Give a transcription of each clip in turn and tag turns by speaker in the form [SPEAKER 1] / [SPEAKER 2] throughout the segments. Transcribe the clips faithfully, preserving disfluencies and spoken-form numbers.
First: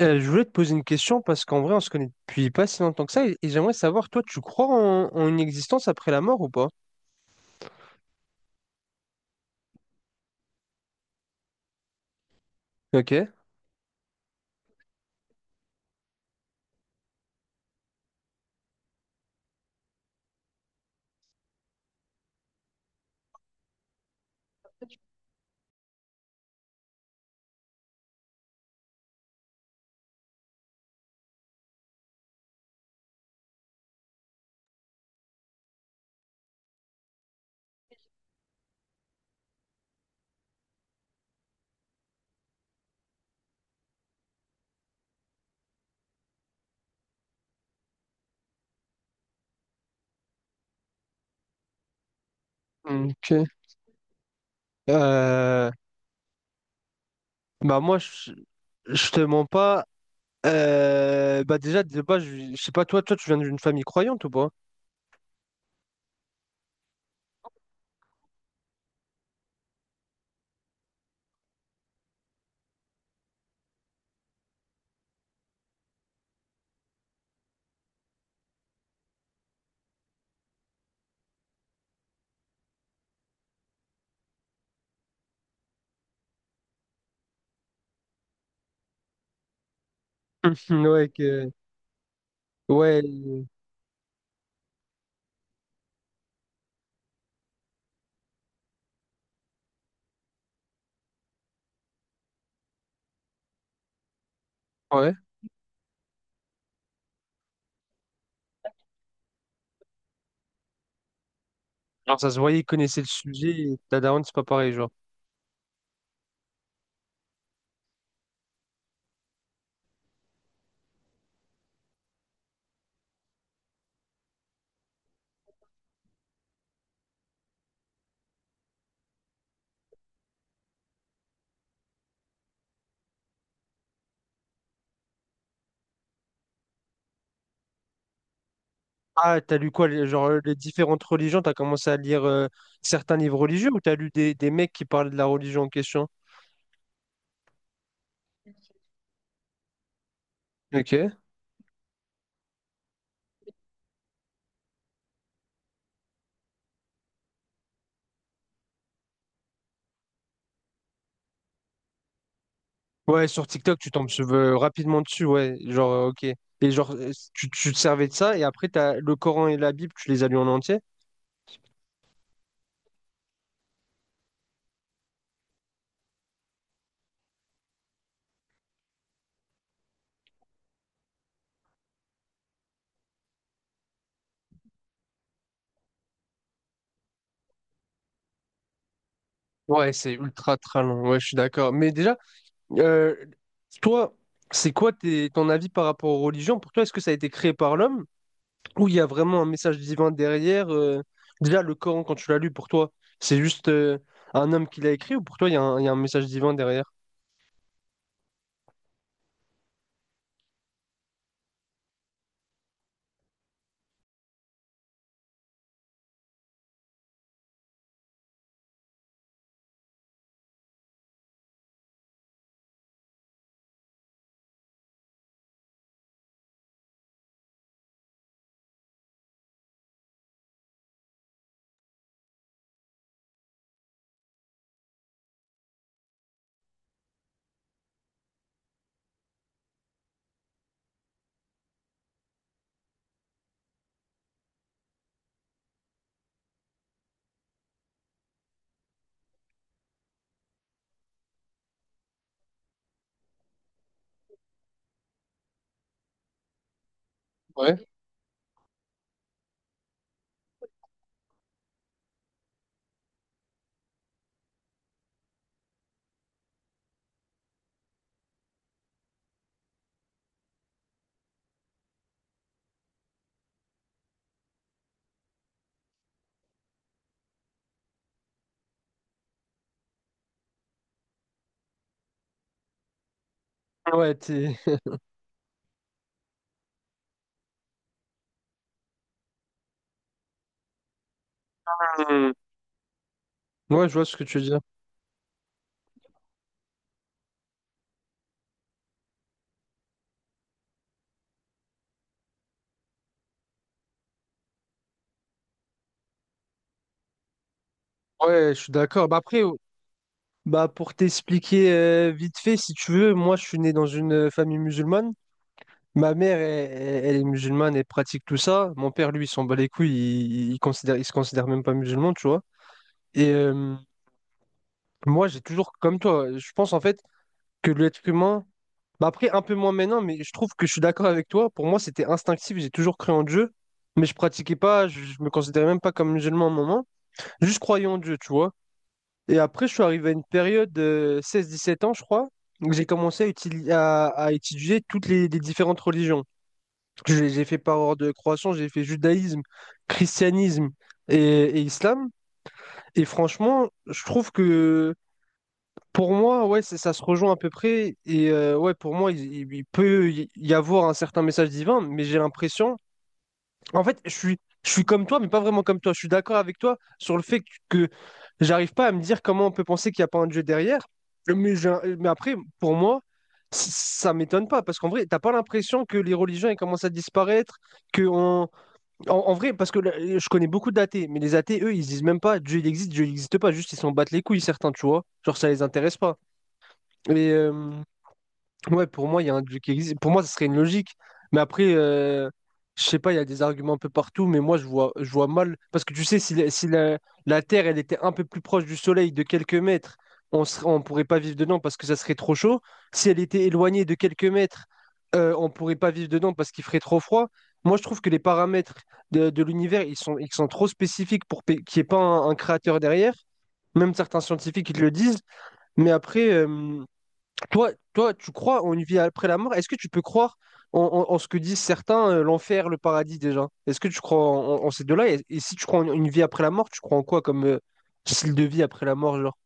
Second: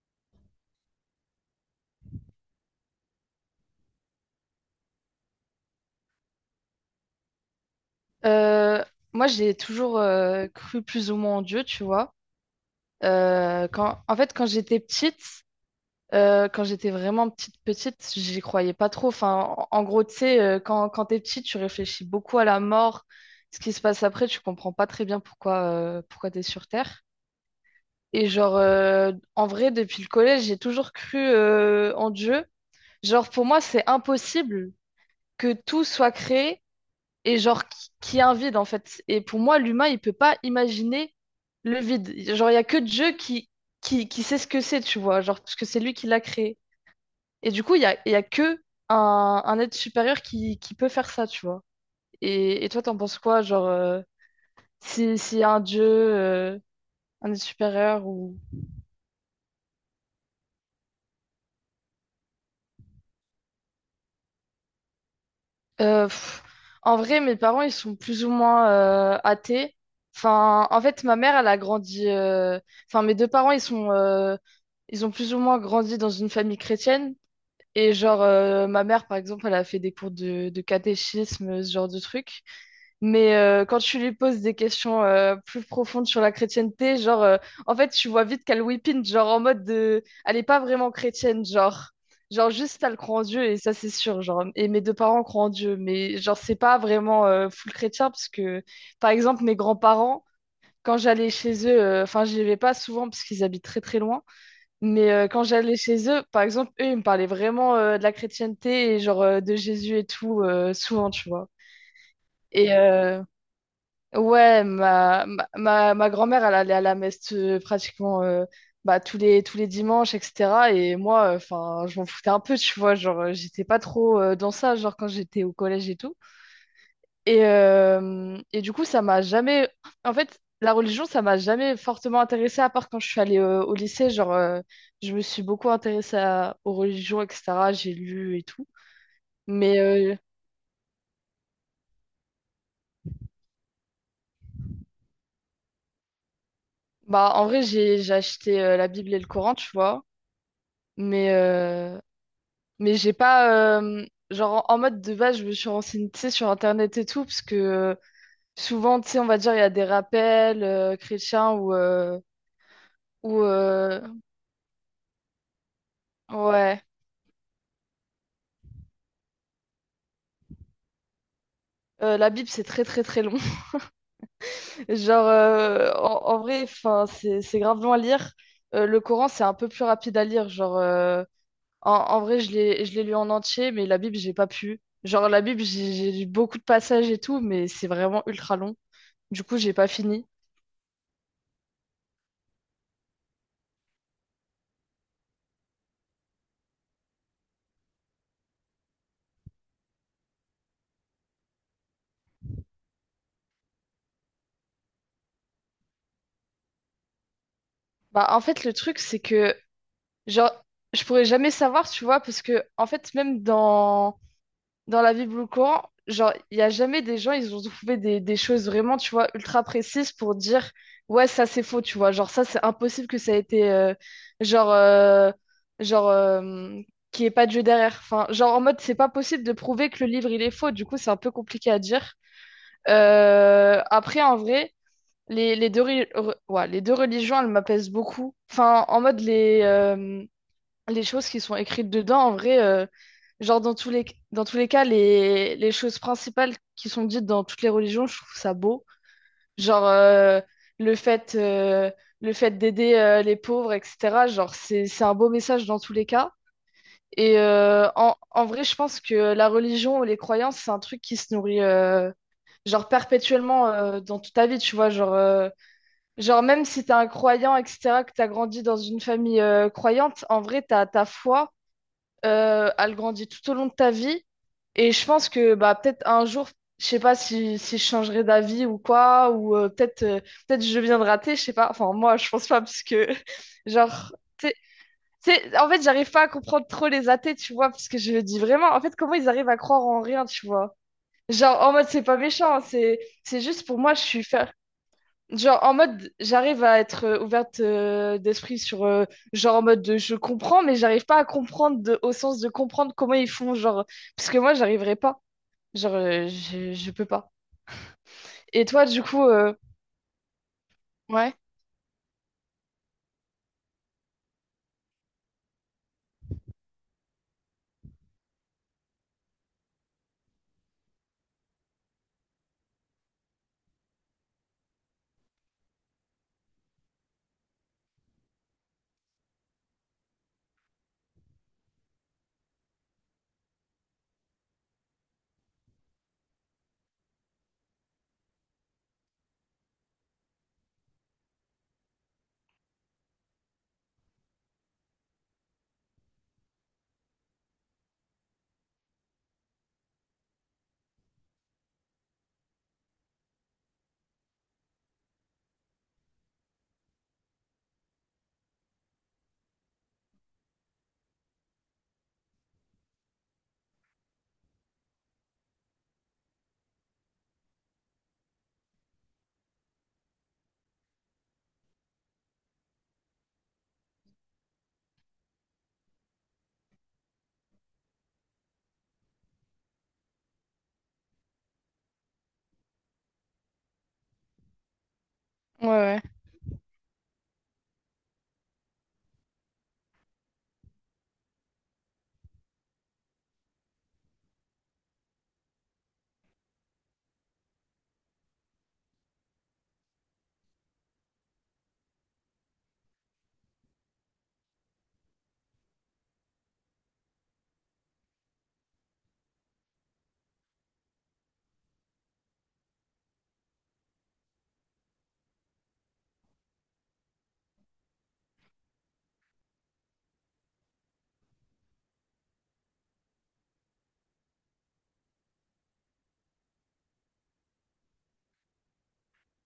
[SPEAKER 1] Euh, je voulais te poser une question parce qu'en vrai, on se connaît depuis pas si longtemps que ça et, et j'aimerais savoir, toi, tu crois en, en une existence après la mort ou pas?
[SPEAKER 2] Euh, Moi, j'ai toujours euh, cru plus ou moins en Dieu, tu vois.
[SPEAKER 1] Ok.
[SPEAKER 2] Euh, quand, en fait, quand j'étais petite, euh, quand j'étais vraiment petite, petite, j'y croyais pas trop. Enfin, en, en gros, tu sais, euh, quand, quand t'es petite, tu réfléchis beaucoup à la mort, ce qui se passe après, tu comprends pas très bien pourquoi, euh, pourquoi t'es sur Terre. Et genre, euh, en vrai, depuis le collège, j'ai toujours cru euh, en Dieu. Genre, pour moi, c'est impossible que tout soit créé et genre qui, qui est un vide en fait. Et pour moi, l'humain, il peut pas imaginer le vide. Genre, il y a que Dieu qui, qui, qui sait ce que c'est, tu vois, genre, parce que c'est lui qui l'a créé. Et du coup, il y a, il y a que un, un être supérieur qui, qui peut faire ça, tu vois. Et, et toi, t'en penses quoi,
[SPEAKER 1] Ok.
[SPEAKER 2] genre, euh, si, s'il y a un
[SPEAKER 1] Euh,
[SPEAKER 2] Dieu, euh, un être
[SPEAKER 1] bah moi,
[SPEAKER 2] supérieur
[SPEAKER 1] je,
[SPEAKER 2] ou.
[SPEAKER 1] je te mens pas. Euh, bah déjà, de base, je, je sais pas, toi, toi, tu viens d'une famille croyante ou pas?
[SPEAKER 2] Euh, pff, En vrai, mes parents, ils sont plus ou moins euh, athées. Enfin, en fait, ma mère, elle a grandi. euh, Enfin, mes deux parents, ils sont, euh, ils ont plus ou moins grandi dans une famille chrétienne. Et genre, euh, ma mère, par exemple, elle a fait des cours de, de catéchisme, ce genre de truc. Mais euh, quand tu lui poses des questions euh, plus profondes sur la chrétienté, genre, euh, en fait, tu vois vite qu'elle whippine, genre en mode de, elle est pas vraiment
[SPEAKER 1] Ouais,
[SPEAKER 2] chrétienne,
[SPEAKER 1] que...
[SPEAKER 2] genre, genre juste elle croit en
[SPEAKER 1] ouais,
[SPEAKER 2] Dieu et ça c'est sûr, genre, et mes deux parents croient en Dieu, mais genre c'est pas vraiment euh, full chrétien parce que, par exemple, mes grands-parents, quand j'allais chez eux, euh, enfin, j'y vais pas souvent parce qu'ils habitent très très loin, mais
[SPEAKER 1] ouais.
[SPEAKER 2] euh, quand j'allais chez eux, par exemple, eux, ils me parlaient vraiment euh, de la chrétienté et genre euh, de Jésus et tout, euh, souvent, tu vois.
[SPEAKER 1] Genre, ça se voyait, il
[SPEAKER 2] Et,
[SPEAKER 1] connaissait le
[SPEAKER 2] euh,
[SPEAKER 1] sujet, et ta daronne, c'est pas
[SPEAKER 2] Ouais,
[SPEAKER 1] pareil, genre.
[SPEAKER 2] ma, ma, ma ma grand-mère, elle allait à la messe euh, pratiquement euh, bah, tous les, tous les dimanches, et cetera. Et moi, enfin, je m'en foutais un peu, tu vois. Genre, euh, j'étais pas trop euh, dans ça, genre quand j'étais au collège et tout. Et, euh, et du coup, ça m'a jamais. En fait, la religion, ça m'a jamais fortement intéressée, à part quand je suis allée euh, au lycée. Genre, euh, je me suis beaucoup intéressée à- aux religions, et cetera. J'ai lu et tout.
[SPEAKER 1] Ah, t'as lu
[SPEAKER 2] Mais
[SPEAKER 1] quoi, les-
[SPEAKER 2] euh,
[SPEAKER 1] genre, euh, les différentes religions, t'as commencé à lire euh, certains livres religieux ou t'as lu des, des mecs qui parlent de la religion en question?
[SPEAKER 2] bah, en vrai, j'ai, j'ai acheté euh, la Bible et le Coran, tu vois.
[SPEAKER 1] Ok.
[SPEAKER 2] Mais. euh, Mais j'ai pas. euh, genre, en en mode de base, je me suis renseignée, tu sais, sur Internet et tout, parce que euh, souvent, tu sais, on va dire, il y a des rappels euh, chrétiens ou. Euh,
[SPEAKER 1] Ouais,
[SPEAKER 2] ou
[SPEAKER 1] sur TikTok, tu
[SPEAKER 2] euh,
[SPEAKER 1] tombes sur- euh, rapidement dessus, ouais, genre, euh, ok. Et
[SPEAKER 2] ouais.
[SPEAKER 1] genre, euh, tu, tu te servais de ça, et après, t'as le Coran et la Bible, tu les as lus en entier?
[SPEAKER 2] Euh, la Bible, c'est très, très, très long. Genre, euh, en, en vrai, enfin, c'est, c'est grave long à lire. Euh, le Coran, c'est un peu plus rapide à lire. Genre, euh, en, en vrai, je l'ai, je l'ai lu en entier, mais la Bible, j'ai pas pu. Genre, la Bible, j'ai j'ai lu beaucoup de passages et tout, mais c'est vraiment ultra long. Du coup, j'ai pas
[SPEAKER 1] Ouais, c'est
[SPEAKER 2] fini.
[SPEAKER 1] ultra très long, ouais, je suis d'accord. Mais déjà, euh, toi, c'est quoi tes- ton avis par rapport aux religions? Pour toi, est-ce que ça a été créé par l'homme où il y a vraiment un message divin derrière. Euh, déjà, le Coran, quand tu l'as lu, pour toi, c'est juste euh, un homme qui l'a écrit ou pour toi, il y a un, il y a un message divin derrière?
[SPEAKER 2] Bah, en fait, le truc, c'est que Genre, je pourrais jamais savoir, tu vois, parce que, en fait, même dans, dans la vie Blue Coran, genre, il n'y a jamais des gens, ils ont trouvé des, des choses vraiment, tu vois, ultra précises pour dire, ouais, ça c'est faux, tu vois, genre, ça c'est impossible que ça ait été, euh, genre, euh, genre, euh, qu'il n'y ait pas de jeu derrière. Enfin, genre, en mode, c'est pas possible de prouver que le livre il est faux, du coup, c'est un peu compliqué à dire. Euh, après, en vrai, les, les deux, ri- re- ouais, les deux religions, elles m'apaisent beaucoup. Enfin, en mode, les. euh, les choses qui sont écrites dedans, en vrai, euh, genre dans tous les, dans tous les cas, les, les choses principales qui sont dites dans toutes les religions, je trouve ça beau. Genre euh, le fait, euh, le fait d'aider euh, les pauvres, et cetera. Genre c'est, c'est un beau message dans tous les cas. Et
[SPEAKER 1] Ouais.
[SPEAKER 2] euh, en, en vrai, je pense que la religion ou les croyances, c'est un truc qui se nourrit euh, genre perpétuellement euh, dans toute ta vie, tu vois. Genre, euh, genre même si t'es un croyant, et cetera, que t'as grandi dans une famille euh, croyante, en vrai, ta ta foi euh, elle grandit tout au long de ta vie. Et je pense que bah, peut-être un jour, je sais pas si, si je changerai d'avis ou quoi, ou euh, peut-être euh, peut-être je viens de rater, je sais pas. Enfin, moi, je pense pas, parce que, genre,
[SPEAKER 1] Ouais,
[SPEAKER 2] tu
[SPEAKER 1] t'es-
[SPEAKER 2] sais- tu sais, en fait, j'arrive pas à comprendre trop les athées, tu vois, parce que je me dis vraiment, en fait, comment ils arrivent à croire en rien, tu vois. Genre, en mode, c'est pas
[SPEAKER 1] Hmm.
[SPEAKER 2] méchant, hein, c'est c'est juste pour
[SPEAKER 1] Ouais, je
[SPEAKER 2] moi, je
[SPEAKER 1] vois ce
[SPEAKER 2] suis,
[SPEAKER 1] que tu veux dire.
[SPEAKER 2] genre en mode, j'arrive à être euh, ouverte euh, d'esprit sur, euh, genre en mode, de, je comprends, mais j'arrive pas à comprendre de- au sens de comprendre comment ils font, genre, parce que moi, j'arriverai pas, genre, euh, je, je peux pas.
[SPEAKER 1] Ouais, je
[SPEAKER 2] Et
[SPEAKER 1] suis
[SPEAKER 2] toi, du
[SPEAKER 1] d'accord. Bah
[SPEAKER 2] coup,
[SPEAKER 1] après,
[SPEAKER 2] euh,
[SPEAKER 1] oh, bah pour
[SPEAKER 2] ouais,
[SPEAKER 1] t'expliquer euh, vite fait, si tu veux, moi je suis né dans une euh, famille musulmane. Ma mère, elle, elle- elle est musulmane, elle pratique tout ça. Mon père, lui, il s'en bat les couilles, il, il considère, il se considère même pas musulman, tu vois. Et euh, moi, j'ai toujours, comme toi, je pense en fait, que l'être humain. Bah après, un peu moins maintenant, mais je trouve que je suis d'accord avec toi. Pour moi, c'était instinctif, j'ai toujours cru en Dieu, mais je pratiquais pas, je, je me considérais même pas comme musulman à un moment. Juste croyais en Dieu, tu vois. Et après, je suis arrivé à une période de seize dix-sept ans, je crois, où j'ai commencé à, utili- à, à étudier toutes les, les différentes religions. J'ai j'ai fait par ordre de croissance, j'ai fait judaïsme, christianisme et, et islam. Et franchement, je trouve que pour moi, ouais, c'est- ça se rejoint à peu près. Et euh, ouais, pour moi, il, il- il peut y y avoir un certain message divin, mais j'ai l'impression. En fait, je suis, je suis comme toi, mais pas vraiment comme toi. Je suis d'accord avec toi sur le fait que j'arrive pas à me dire comment on peut penser qu'il n'y a pas un Dieu derrière. Mais, j'ai un- mais après, pour moi, c- ça m'étonne pas. Parce qu'en vrai, t'as pas l'impression que les religions elles commencent à disparaître, que on... en, en vrai, parce que là, je connais beaucoup d'athées, mais les athées, eux, ils se disent même pas Dieu il existe, Dieu il n'existe pas, juste ils s'en battent les couilles, certains, tu vois. Genre, ça les
[SPEAKER 2] ouais,
[SPEAKER 1] intéresse
[SPEAKER 2] ouais.
[SPEAKER 1] pas. Mais euh, ouais, pour moi, il y a un dieu qui existe. Pour moi, ce serait une logique. Mais après, euh, je sais pas, il y a des arguments un peu partout, mais moi, je vois, je vois mal. Parce que tu sais, si, la, si la- la Terre, elle était un peu plus proche du Soleil de quelques mètres, on serait, on pourrait pas vivre dedans parce que ça serait trop chaud. Si elle était éloignée de quelques mètres, euh, on pourrait pas vivre dedans parce qu'il ferait trop froid. Moi, je trouve que les paramètres de, de l'univers, ils sont, ils sont trop spécifiques pour pe- qu'il n'y ait pas un, un créateur derrière. Même certains scientifiques, ils le disent. Mais après... euh, toi, toi, tu crois en une vie après la mort? Est-ce que tu peux croire en, en- en ce que disent certains, euh, l'enfer, le paradis déjà? Est-ce que tu crois en, en- en ces deux-là? Et, et si tu crois en une vie après la mort, tu crois en quoi comme euh, style de vie après la mort, genre?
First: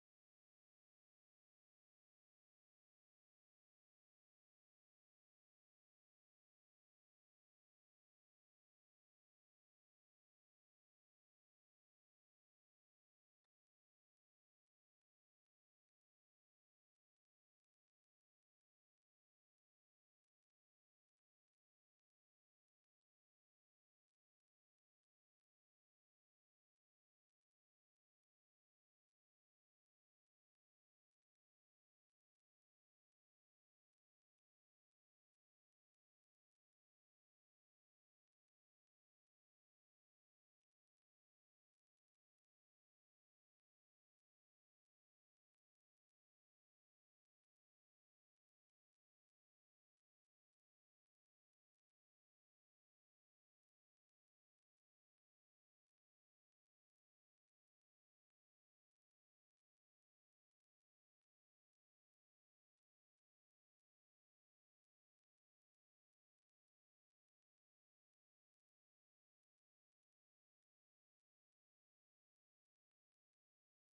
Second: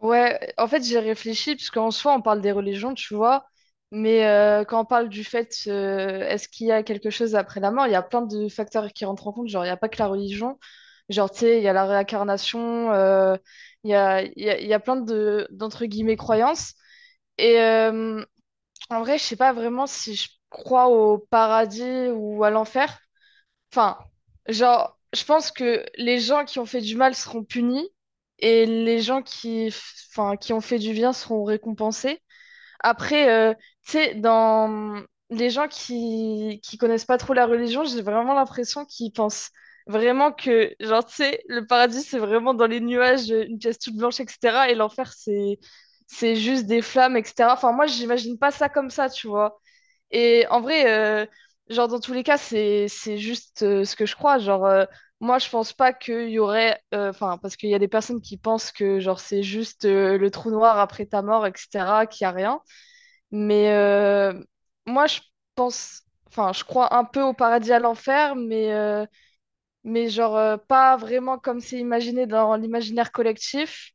[SPEAKER 2] Ouais, en fait, j'ai réfléchi, parce qu'en soi, on parle des religions, tu vois, mais euh, quand on parle du fait, euh, est-ce qu'il y a quelque chose après la mort, il y a plein de facteurs qui rentrent en compte, genre, il n'y a pas que la religion, genre, tu sais, il y a la réincarnation, euh, il y a, il y a, il y a plein de, d'entre guillemets, croyances, et euh, en vrai, je sais pas vraiment si je crois au paradis ou à l'enfer. Enfin, genre, je pense que les gens qui ont fait du mal seront punis et les gens qui, enfin, qui ont fait du bien seront récompensés. Après, euh, tu sais, dans les gens qui, qui connaissent pas trop la religion, j'ai vraiment l'impression qu'ils pensent vraiment que, genre, tu sais, le paradis, c'est vraiment dans les nuages, une pièce toute blanche, et cetera. Et l'enfer, c'est, c'est juste des flammes, et cetera. Enfin, moi, j'imagine pas ça comme ça, tu vois. Et en vrai, euh, genre dans tous les cas, c'est c'est juste euh, ce que je crois. Genre, euh, moi, je pense pas qu'il y aurait, euh, enfin, parce qu'il y a des personnes qui pensent que genre c'est juste euh, le trou noir après ta mort, et cetera, qu'il y a rien. Mais euh, moi, je pense, enfin, je crois un peu au paradis à l'enfer, mais euh, mais genre euh, pas vraiment comme c'est imaginé dans l'imaginaire collectif.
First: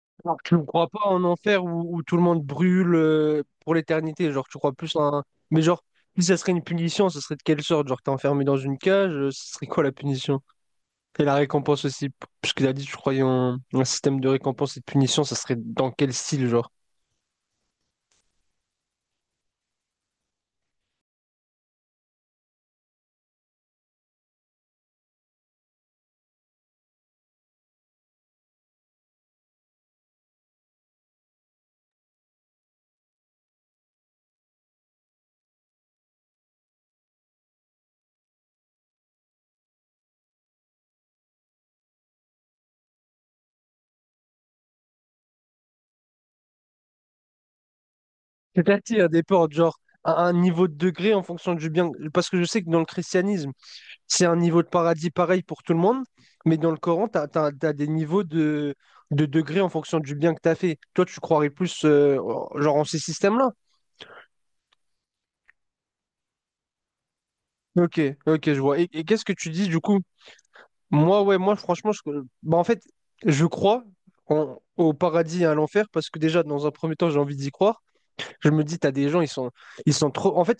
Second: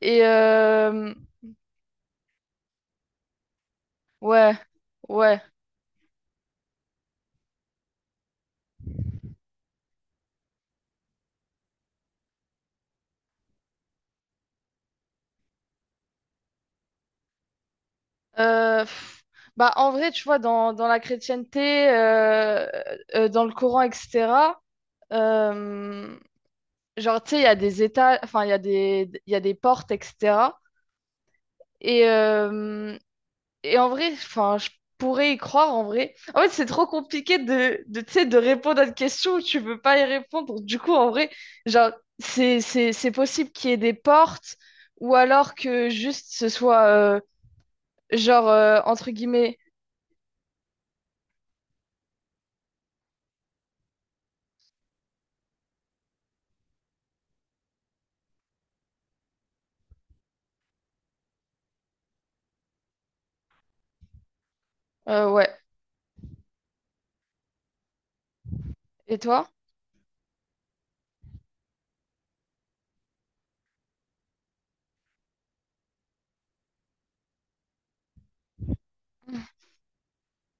[SPEAKER 2] Et
[SPEAKER 1] Genre, tu ne crois pas
[SPEAKER 2] euh,
[SPEAKER 1] en enfer où, où tout le monde brûle euh, pour l'éternité, genre
[SPEAKER 2] ouais,
[SPEAKER 1] tu crois plus en... un-
[SPEAKER 2] ouais.
[SPEAKER 1] Mais genre, si ça serait une punition, ce serait de quelle sorte? Genre, t'es enfermé dans une cage, euh, ce serait quoi la punition? Et la récompense aussi, p- puisque tu as dit que tu croyais en en un système de récompense et de punition, ça serait dans quel style, genre?
[SPEAKER 2] Euh, pff, Bah, en vrai, tu vois, dans, dans la chrétienté, euh, euh, dans le Coran, et cetera, euh, genre, tu sais, il y a des états, enfin, il y a des, il y a des portes, et cetera. Et, euh, et en vrai, enfin, je pourrais y croire, en vrai. En fait, c'est trop compliqué de, de, tu sais, de répondre à une question où tu peux pas y répondre. Du coup, en vrai, genre, c'est, c'est, c'est possible qu'il y ait des portes ou alors que juste ce soit, euh, genre, euh,
[SPEAKER 1] C'est-à-dire
[SPEAKER 2] entre
[SPEAKER 1] des portes,
[SPEAKER 2] guillemets,
[SPEAKER 1] genre à un niveau de degré en fonction du bien. Parce que je sais que dans le christianisme, c'est un niveau de paradis pareil pour tout le monde, mais dans le Coran, tu as, des niveaux de, de degré en fonction du bien que tu as fait. Toi, tu croirais plus euh, genre en ces systèmes-là?
[SPEAKER 2] euh, ouais.
[SPEAKER 1] Ok, ok, je vois. Et, et
[SPEAKER 2] Et
[SPEAKER 1] qu'est-ce que
[SPEAKER 2] toi?
[SPEAKER 1] tu dis du coup? Moi, ouais, moi, franchement, je... bah, en fait, je crois en- au paradis et à l'enfer parce que déjà, dans un premier temps, j'ai envie d'y croire. Je me dis, t'as des gens, ils sont, ils sont trop. En fait,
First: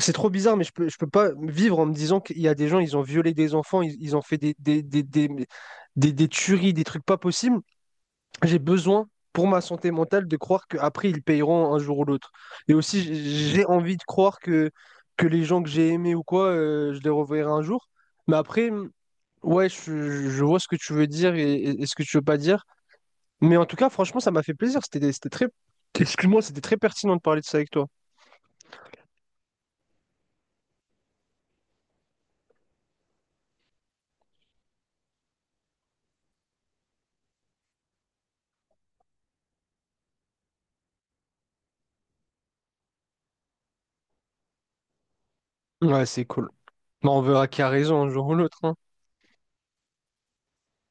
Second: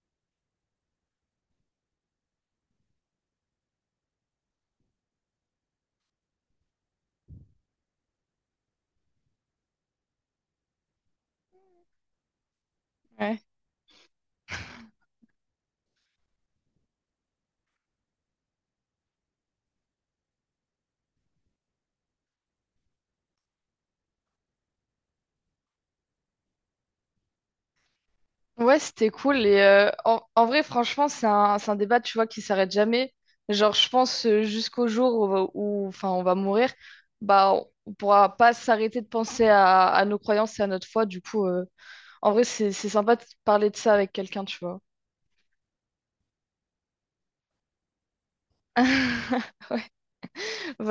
[SPEAKER 1] c'est trop bizarre, mais je peux, je peux pas vivre en me disant qu'il y a des gens, ils ont violé des enfants, ils, ils ont fait des, des, des, des, des- des tueries, des trucs pas possibles. J'ai besoin, pour ma santé mentale, de croire qu'après, ils paieront un jour ou l'autre. Et aussi,
[SPEAKER 2] Ouais,
[SPEAKER 1] j- j'ai envie de croire que, que les gens que j'ai aimés ou quoi, euh, je les reverrai un jour. Mais après, ouais, je, je vois ce que tu veux dire et, et- et ce que tu veux pas dire. Mais en tout cas, franchement, ça m'a fait plaisir. C'était, c'était très, excuse-moi, c'était très pertinent de parler de ça avec toi.
[SPEAKER 2] ouais, c'était cool. Et euh, en, en vrai, franchement, c'est un, c'est un débat, tu vois, qui s'arrête jamais. Genre, je pense euh, jusqu'au jour où, on va- où, enfin, on va mourir, bah, on pourra pas s'arrêter de penser à, à nos croyances et à notre foi. Du coup, euh, en vrai, c'est c'est sympa de parler de ça avec quelqu'un, tu vois.
[SPEAKER 1] Ouais, c'est cool. Bon, on verra qui a raison un jour ou l'autre. Hein.
[SPEAKER 2] Ouais. Vas-y.